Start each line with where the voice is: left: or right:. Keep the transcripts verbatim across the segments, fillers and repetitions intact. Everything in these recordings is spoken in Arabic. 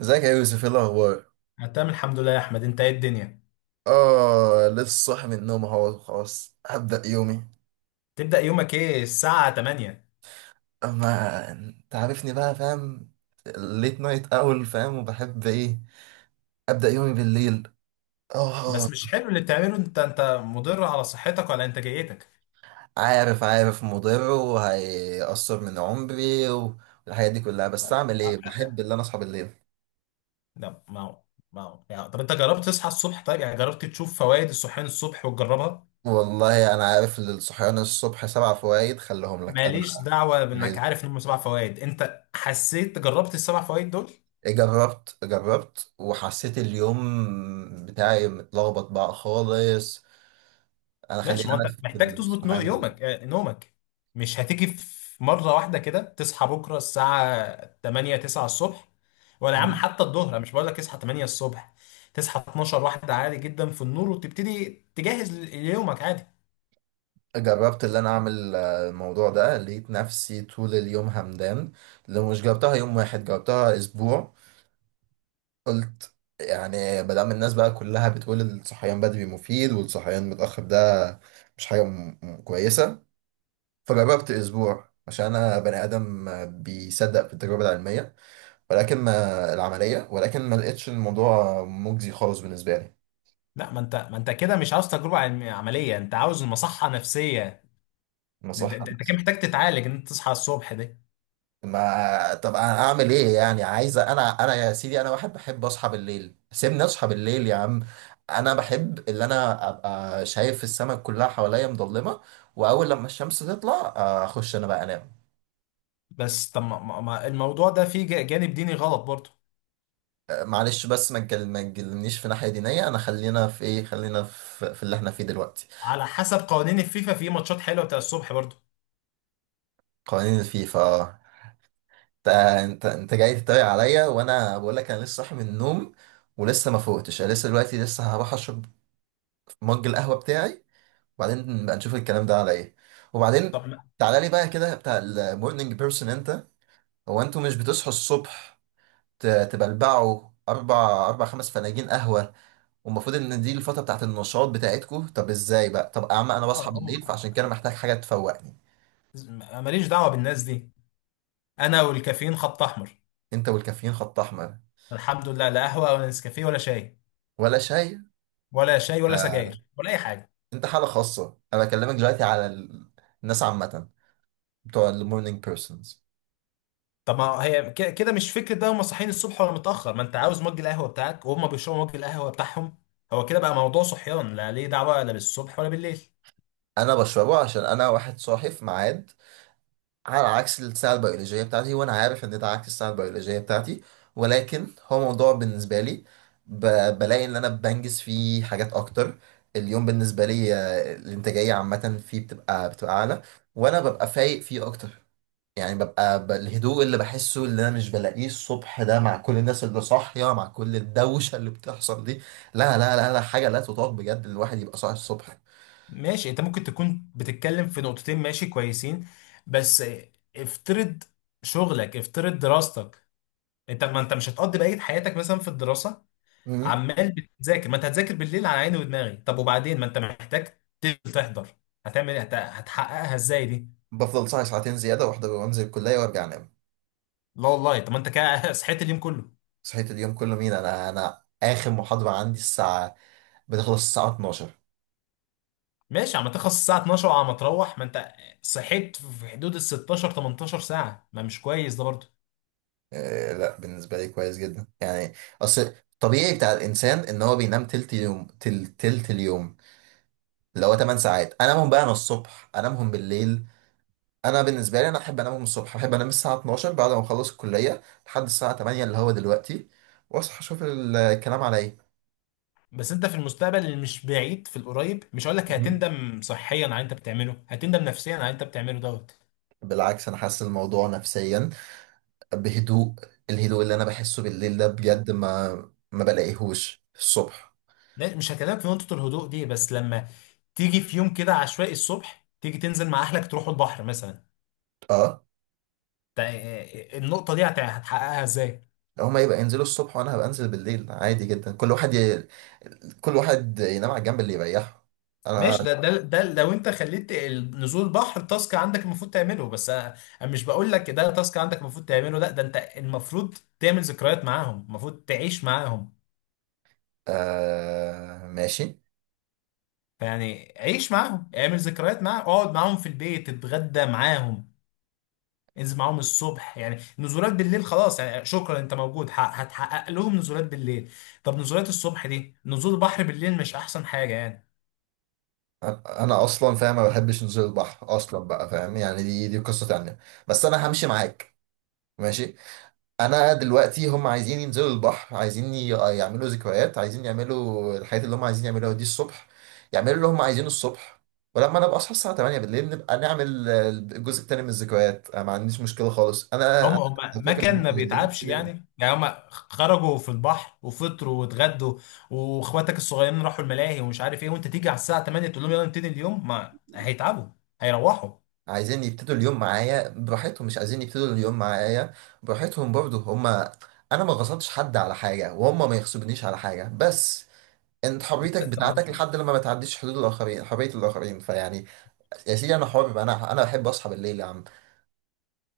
right: ازيك يا يوسف؟ ايه الاخبار؟
left: انا تمام، الحمد لله يا احمد. انت ايه الدنيا؟
right: اه، لسه صاحي من النوم اهو. خلاص هبدأ يومي.
left: تبدأ يومك ايه الساعة تمانية؟
right: اما انت عارفني بقى، فاهم؟ ليت نايت اول، فاهم؟ وبحب ايه؟ ابدأ يومي بالليل. اه.
left: بس مش حلو اللي بتعمله. انت انت مضر على صحتك وعلى انتاجيتك.
right: عارف، عارف مضر وهيأثر من عمري والحاجات دي كلها، بس
left: أه،
right: اعمل ايه؟ بحب اللي انا اصحى بالليل.
left: لا ما هو ما هو يعني. طب انت جربت تصحى الصبح؟ طيب يعني جربت تشوف فوائد الصحيان الصبح وتجربها؟
right: والله انا عارف ان الصحيان الصبح سبع فوائد، خليهم لك. انا
left: ماليش دعوة بانك
right: عايز.
left: عارف ان هم سبع فوائد. انت حسيت جربت السبع فوائد دول؟
right: جربت، جربت وحسيت اليوم بتاعي متلخبط بقى خالص. انا، خلينا
left: ماشي، ما انت
right: انا في
left: محتاج تظبط نو-
right: الصحيان بالليل.
left: يومك. آه، نومك مش هتيجي في مرة واحدة كده. تصحى بكرة الساعة تمانية تسعة الصبح، ولا يا عم
right: مم.
left: حتى الظهر. انا مش بقول لك اصحى تمانية الصبح. تصحى اتناشر واحدة عادي جدا في النور، وتبتدي تجهز ل- ليومك عادي.
right: جربت اللي انا اعمل آه، الموضوع ده، لقيت نفسي طول اليوم همدان. لو مش جربتها يوم واحد جربتها اسبوع. قلت يعني، ما دام الناس بقى كلها بتقول الصحيان بدري مفيد والصحيان متأخر ده مش حاجة م- م- كويسة. فجربت اسبوع عشان انا بني ادم آه، بيصدق في التجربة العلمية. ولكن ما العملية ولكن ما لقيتش الموضوع مجزي خالص بالنسبة لي.
left: لا، ما انت ما انت كده مش عاوز تجربة علم- عملية، انت عاوز مصحة نفسية. انت
right: نصيحة.
left: انت انت كده محتاج تتعالج ان انت تصحى الصبح ده.
right: ما طب انا اعمل ايه يعني؟ عايز انا انا يا سيدي، انا واحد بحب اصحى بالليل. سيبني اصحى بالليل يا عم. انا بحب اللي انا ابقى شايف السماء كلها حواليا مظلمه. واول لما الشمس تطلع آه، اخش انا بقى انام.
left: بس طب، ما- ما- ما- الموضوع ده فيه جا- جانب ديني غلط برضه.
right: آه، معلش، بس ما تجل- ما تجلنيش في ناحيه دينيه. انا خلينا في ايه؟ خلينا في, في اللي احنا فيه دلوقتي.
left: على حسب قوانين الفيفا في ماتشات حلوة بتاع الصبح برضه.
right: قوانين الفيفا؟ آه. انت انت انت جاي تتريق عليا، وانا بقول لك انا لسه صاحي من النوم ولسه ما فوقتش. أنا لسه دلوقتي لسه هروح اشرب مج القهوه بتاعي، وبعدين نبقى نشوف الكلام ده على ايه. وبعدين،
left: طب.
right: تعالى لي بقى كده، بتاع المورنينج بيرسون انت. هو انتوا مش بتصحوا الصبح ت- تبلبعوا اربع اربع خمس فناجين قهوه؟ والمفروض ان دي الفتره بتاعت النشاط بتاعتكم. طب ازاي بقى؟ طب يا عم، انا بصحى
left: هم.
right: بالليل فعشان كده محتاج حاجه تفوقني.
left: ماليش دعوه بالناس دي. انا والكافيين خط احمر.
right: انت والكافيين خط احمر؟
left: الحمد لله، لا قهوه ولا نسكافيه ولا شاي.
right: ولا شاي؟
left: ولا شاي ولا
right: لا، لا.
left: سجاير ولا اي حاجه.
right: انت حاله خاصه، انا بكلمك دلوقتي على ال- الناس عامه، بتوع المورنينج بيرسونز.
left: طب ما هي ك- كده مش فكره بقى؟ هم صاحيين الصبح ولا متاخر، ما انت عاوز مج القهوه بتاعك وهم بيشربوا مج القهوه بتاعهم. هو كده بقى موضوع صحيان، لا ليه دعوه لا بالصبح ولا بالليل.
right: انا بشربه عشان انا واحد صاحي في ميعاد، على عكس الساعة البيولوجية بتاعتي، وأنا عارف إن ده عكس الساعة البيولوجية بتاعتي. ولكن هو موضوع بالنسبة لي، ب... بلاقي إن أنا بنجز فيه حاجات أكتر. اليوم بالنسبة لي آه، الإنتاجية عامة فيه بتبقى بتبقى أعلى، وأنا ببقى فايق فيه أكتر. يعني ببقى ب... الهدوء اللي بحسه، اللي أنا مش بلاقيه الصبح ده، مع كل الناس اللي صاحية، مع كل الدوشة اللي بتحصل دي، لا، لا، لا، لا حاجة لا تطاق بجد. الواحد يبقى صاحي الصبح.
left: ماشي، انت ممكن تكون بتتكلم في نقطتين ماشي كويسين، بس افترض شغلك، افترض دراستك. انت، ما انت مش هتقضي بقيه حياتك مثلا في الدراسه
right: مم.
left: عمال بتذاكر. ما انت هتذاكر بالليل، على عيني ودماغي. طب وبعدين، ما انت محتاج تنزل تحضر. هتعمل ايه؟ هت- هتحققها ازاي دي؟
right: بفضل صاحي ساعتين زيادة، واحدة، وأنزل الكلية وأرجع أنام.
left: لا والله. طب ما انت كده صحيت اليوم كله.
right: صحيت اليوم كله مين؟ انا انا اخر محاضرة عندي الساعة بتخلص، الساعة اتناشر.
left: ماشي، عم تخلص الساعه اتناشر وعم تروح. ما انت صحيت في حدود ال ستاشر تمنتاشر ساعه، ما مش كويس ده برضه.
right: آه لا، بالنسبة لي كويس جدا يعني. اصل الطبيعي بتاع الانسان ان هو بينام تلت يوم، تل تلت اليوم، اللي هو 8 ساعات. انامهم بقى انا الصبح؟ انامهم بالليل. انا بالنسبة لي انا احب انامهم الصبح. احب انام الساعة اتناشر بعد ما اخلص الكلية لحد الساعة تمانية اللي هو دلوقتي، واصحى اشوف الكلام على ايه.
left: بس انت في المستقبل اللي مش بعيد، في القريب، مش هقول لك
right: مهم.
left: هتندم صحيا على اللي انت بتعمله، هتندم نفسيا على اللي انت بتعمله دوت.
right: بالعكس، انا حاسس الموضوع نفسيا بهدوء. الهدوء اللي انا بحسه بالليل ده بجد ما ما بلاقيهوش الصبح.
left: لا، مش هكلمك في نقطه الهدوء دي، بس لما تيجي في يوم كده عشوائي الصبح تيجي تنزل مع اهلك تروحوا البحر مثلا،
right: اه،
left: تا- النقطة دي هت- هتحققها ازاي؟
right: هما يبقى ينزلوا الصبح وانا هبقى انزل بالليل عادي جدا. كل واحد ي... كل واحد ينام على الجنب اللي يريحه.
left: ماشي،
right: انا،
left: ده ده ده لو انت خليت ال- نزول البحر تاسك عندك المفروض تعمله بس انا. أنا مش بقول لك ده تاسك عندك المفروض تعمله، لا ده انت المفروض تعمل ذكريات معاهم، المفروض تعيش معاهم.
right: آه ماشي.
left: فيعني عيش معاهم، اعمل ذكريات معاهم، اقعد معاهم في البيت، اتغدى معاهم، انزل معاهم الصبح. يعني نزولات بالليل خلاص، يعني شكرا انت موجود، ح- هتحقق لهم نزولات بالليل. طب نزولات الصبح دي، نزول البحر بالليل مش احسن حاجة يعني؟
right: انا أنا اصلا فاهم ما بحبش نزول البحر اصلا بقى، فاهم يعني؟ دي دي قصة تانية. بس انا همشي معاك. ماشي، انا دلوقتي هم عايزين ينزلوا البحر، عايزين ي- يعملوا ذكريات، عايزين يعملوا الحاجات اللي هم عايزين يعملوها دي الصبح، يعملوا اللي هم عايزينه الصبح. ولما انا ابقى اصحى الساعه الثامنة بالليل، نبقى نعمل آه، الجزء التاني من الذكريات. انا ما عنديش مشكله خالص، انا
left: هم
right: انا
left: هم. ما
right: فاكر
left: كان
right: الموضوع
left: ما
right: ده ليه؟ مش
left: بيتعبش
right: كده؟
left: يعني يعني هم خرجوا في البحر وفطروا واتغدوا، واخواتك الصغيرين راحوا الملاهي ومش عارف ايه، وانت تيجي على الساعه تمانية تقول لهم يلا نبتدي اليوم؟ ما هيتعبوا، هيروحوا.
right: عايزين يبتدوا اليوم معايا براحتهم، مش عايزين يبتدوا اليوم معايا براحتهم برضه، هم. انا ما غصبتش حد على حاجه وهم ما يغصبونيش على حاجه. بس انت حريتك
left: طب ما
right: بتاعتك
left: انت،
right: لحد لما ما تعديش حدود الاخرين، حريه الاخرين، فيعني، يا سيدي انا حر بقى، انا انا بحب اصحى بالليل يا عم.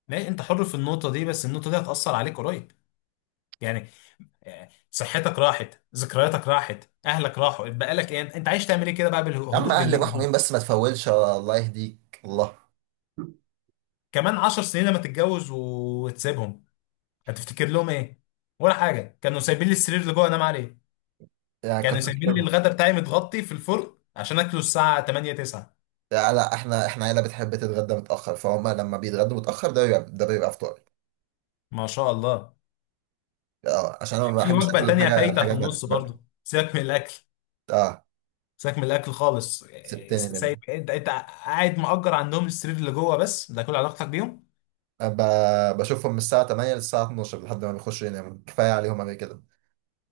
left: ما- انت حر في النقطه دي، بس النقطه دي هتاثر عليك قريب. يعني آه، صحتك راحت، ذكرياتك راحت، اهلك راحوا، بقى لك ايه؟ انت عايز تعمل ايه كده بقى
right: يا عم
left: بالهدوء
right: اهلي
left: بالليل دي؟
right: محرومين بس ما تفولش، الله يهديك. الله
left: كمان عشر سنين لما تتجوز وتسيبهم هتفتكر لهم ايه؟ ولا حاجه. كانوا سايبين لي السرير اللي جوه انام عليه،
right: يعني كنت
left: كانوا سايبين لي
right: بكلمهم.
left: الغدا بتاعي متغطي في الفرن عشان اكله الساعه تمانية تسعة.
right: لا، لا، احنا احنا عيله بتحب تتغدى متاخر، فهم لما بيتغدوا متاخر ده بيبقى ده بيبقى فطاري.
left: ما شاء الله.
right: اه، عشان انا ما
left: في
right: بحبش
left: وجبه
right: اكل
left: تانية
right: الحاجه
left: فايته في
right: الحاجه بدري
left: النص
right: بدري.
left: برضه. سيبك من الاكل،
right: اه،
left: سيبك من الاكل خالص. إيه،
right: سبتني
left: سايب.
right: منه.
left: انت انت قاعد مأجر عندهم السرير اللي جوه، بس ده كل علاقتك بيهم.
right: ب- بشوفهم من الساعه الثامنة للساعه اتناشر لحد ما بيخشوا يناموا، كفايه عليهم قبل كده.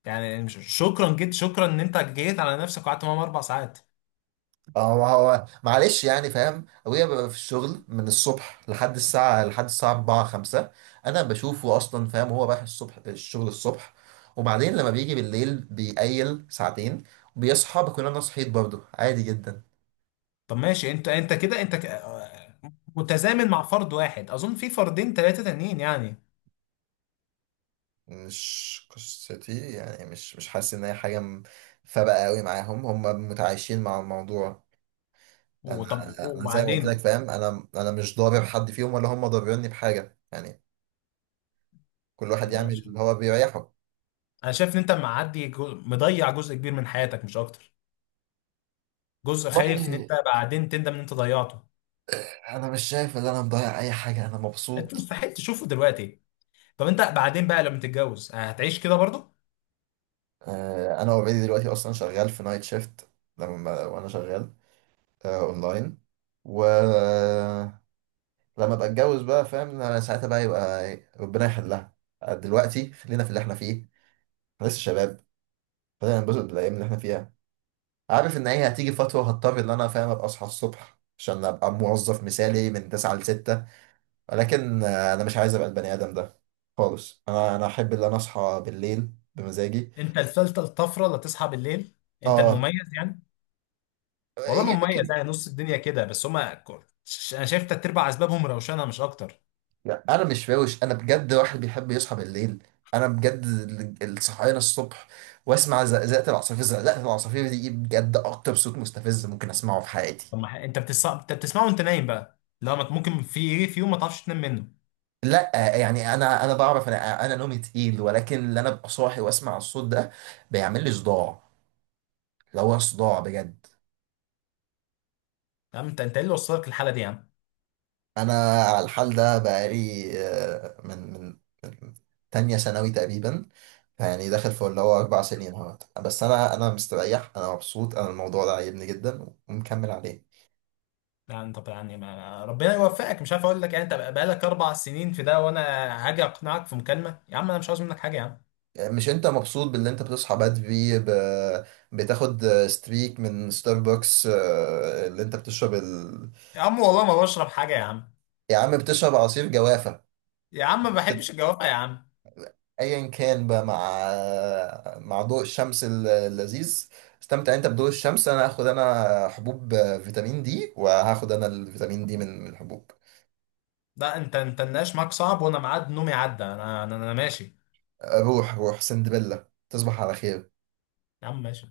left: يعني مش- شكرا، جد شكرا ان انت جيت على نفسك وقعدت معاهم اربع ساعات.
right: اه، ما هو معلش يعني فاهم. ابويا بيبقى في الشغل من الصبح لحد الساعة لحد الساعة الرابعة خمسة. انا بشوفه اصلا فاهم، هو رايح الصبح الشغل الصبح، وبعدين لما بيجي بالليل بيقيل ساعتين، وبيصحى بكون انا صحيت برضه عادي جدا.
left: طب ماشي. انت انت كده، انت ك- آه، متزامن مع فرد واحد اظن، في فردين ثلاثه تانيين يعني.
right: مش قصتي يعني، مش مش حاسس ان هي حاجة م- فارقة قوي معاهم. هم متعايشين مع الموضوع. انا
left: وطب
right: انا زي ما قلت لك
left: وبعدين،
right: فاهم، انا انا مش ضارب حد فيهم ولا هم ضاربيني بحاجة يعني. كل واحد يعمل اللي هو بيريحه.
left: انا شايف ان انت معدي، جو- مضيع جزء كبير من حياتك مش اكتر. جزء خايف ان
right: والله
left: انت بعدين تندم ان انت ضيعته.
right: انا مش شايف ان انا مضيع اي حاجه، انا
left: انت
right: مبسوط.
left: مستحيل تشوفه دلوقتي. طب انت بعدين بقى لما تتجوز آه، هتعيش كده برضه؟
right: آه، انا اوريدي دلوقتي اصلا شغال في نايت شيفت، لما وانا شغال آه، اونلاين. ولما ابقى اتجوز بقى فاهم إن انا ساعتها بقى يبقى ربنا يحلها. آه، دلوقتي خلينا في اللي احنا فيه. احنا لسه شباب، خلينا ننبسط بالايام اللي احنا فيها. عارف ان هي هتيجي فتره وهضطر ان انا فاهم ابقى اصحى الصبح عشان ابقى موظف مثالي من تسعة ل ستة. ولكن آه، انا مش عايز ابقى البني ادم ده خالص. انا انا احب ان انا اصحى بالليل بمزاجي.
left: انت الفلتة الطفرة اللي تصحى بالليل، انت
right: اه،
left: المميز يعني. والله مميز
right: يمكن.
left: يعني، نص الدنيا كده، بس هما ك- ش- انا شايف تلات ارباع اسبابهم روشنة مش اكتر.
right: لا، انا مش فاوش، انا بجد واحد بيحب يصحى بالليل. انا بجد ال- الصحيان الصبح، واسمع زقزقه العصافير. زقزقه العصافير دي بجد اكتر صوت مستفز ممكن اسمعه في حياتي.
left: طب ما ح- انت بتص... انت بتسمعه وانت نايم بقى، لا ما ت- ممكن في ايه، في يوم ما تعرفش تنام منه.
right: لا يعني، انا انا بعرف انا انا نومي تقيل، ولكن اللي انا ابقى صاحي واسمع الصوت ده بيعمل لي صداع، لو هو صداع بجد.
left: تمام، انت انت ايه اللي وصلك للحالة دي يا عم؟
right: انا على الحال ده بقالي آه، من من من تانية ثانوي تقريبا. يعني داخل في اللي هو اربع سنين اهوت، بس انا انا مستريح انا مبسوط. انا الموضوع ده عاجبني جدا ومكمل عليه.
left: لا انت يعني، ما ربنا يوفقك، مش عارف اقول لك يعني. انت بقالك اربع سنين في ده وانا هاجي اقنعك في مكالمه؟ يا عم انا مش عاوز منك حاجه يا عم.
right: مش انت مبسوط باللي انت بتصحى بدري، ب... بتاخد ستريك من ستاربكس آه، اللي انت بتشرب ال...
left: يا عم والله ما بشرب حاجه يا عم.
right: يا عم بتشرب عصير جوافة؟
left: يا عم ما بحبش الجوافه يا عم.
right: ايا كان بقى، مع مع ضوء الشمس ال- اللذيذ. استمتع انت بضوء الشمس، انا هاخد انا حبوب فيتامين دي، وهاخد انا الفيتامين دي من من الحبوب.
left: لا، انت انت النقاش معاك صعب، وانا ميعاد نومي عدى. انا انا, أنا ماشي.
right: روح روح سندبيلا، تصبح على خير.
left: يا عم ماشي.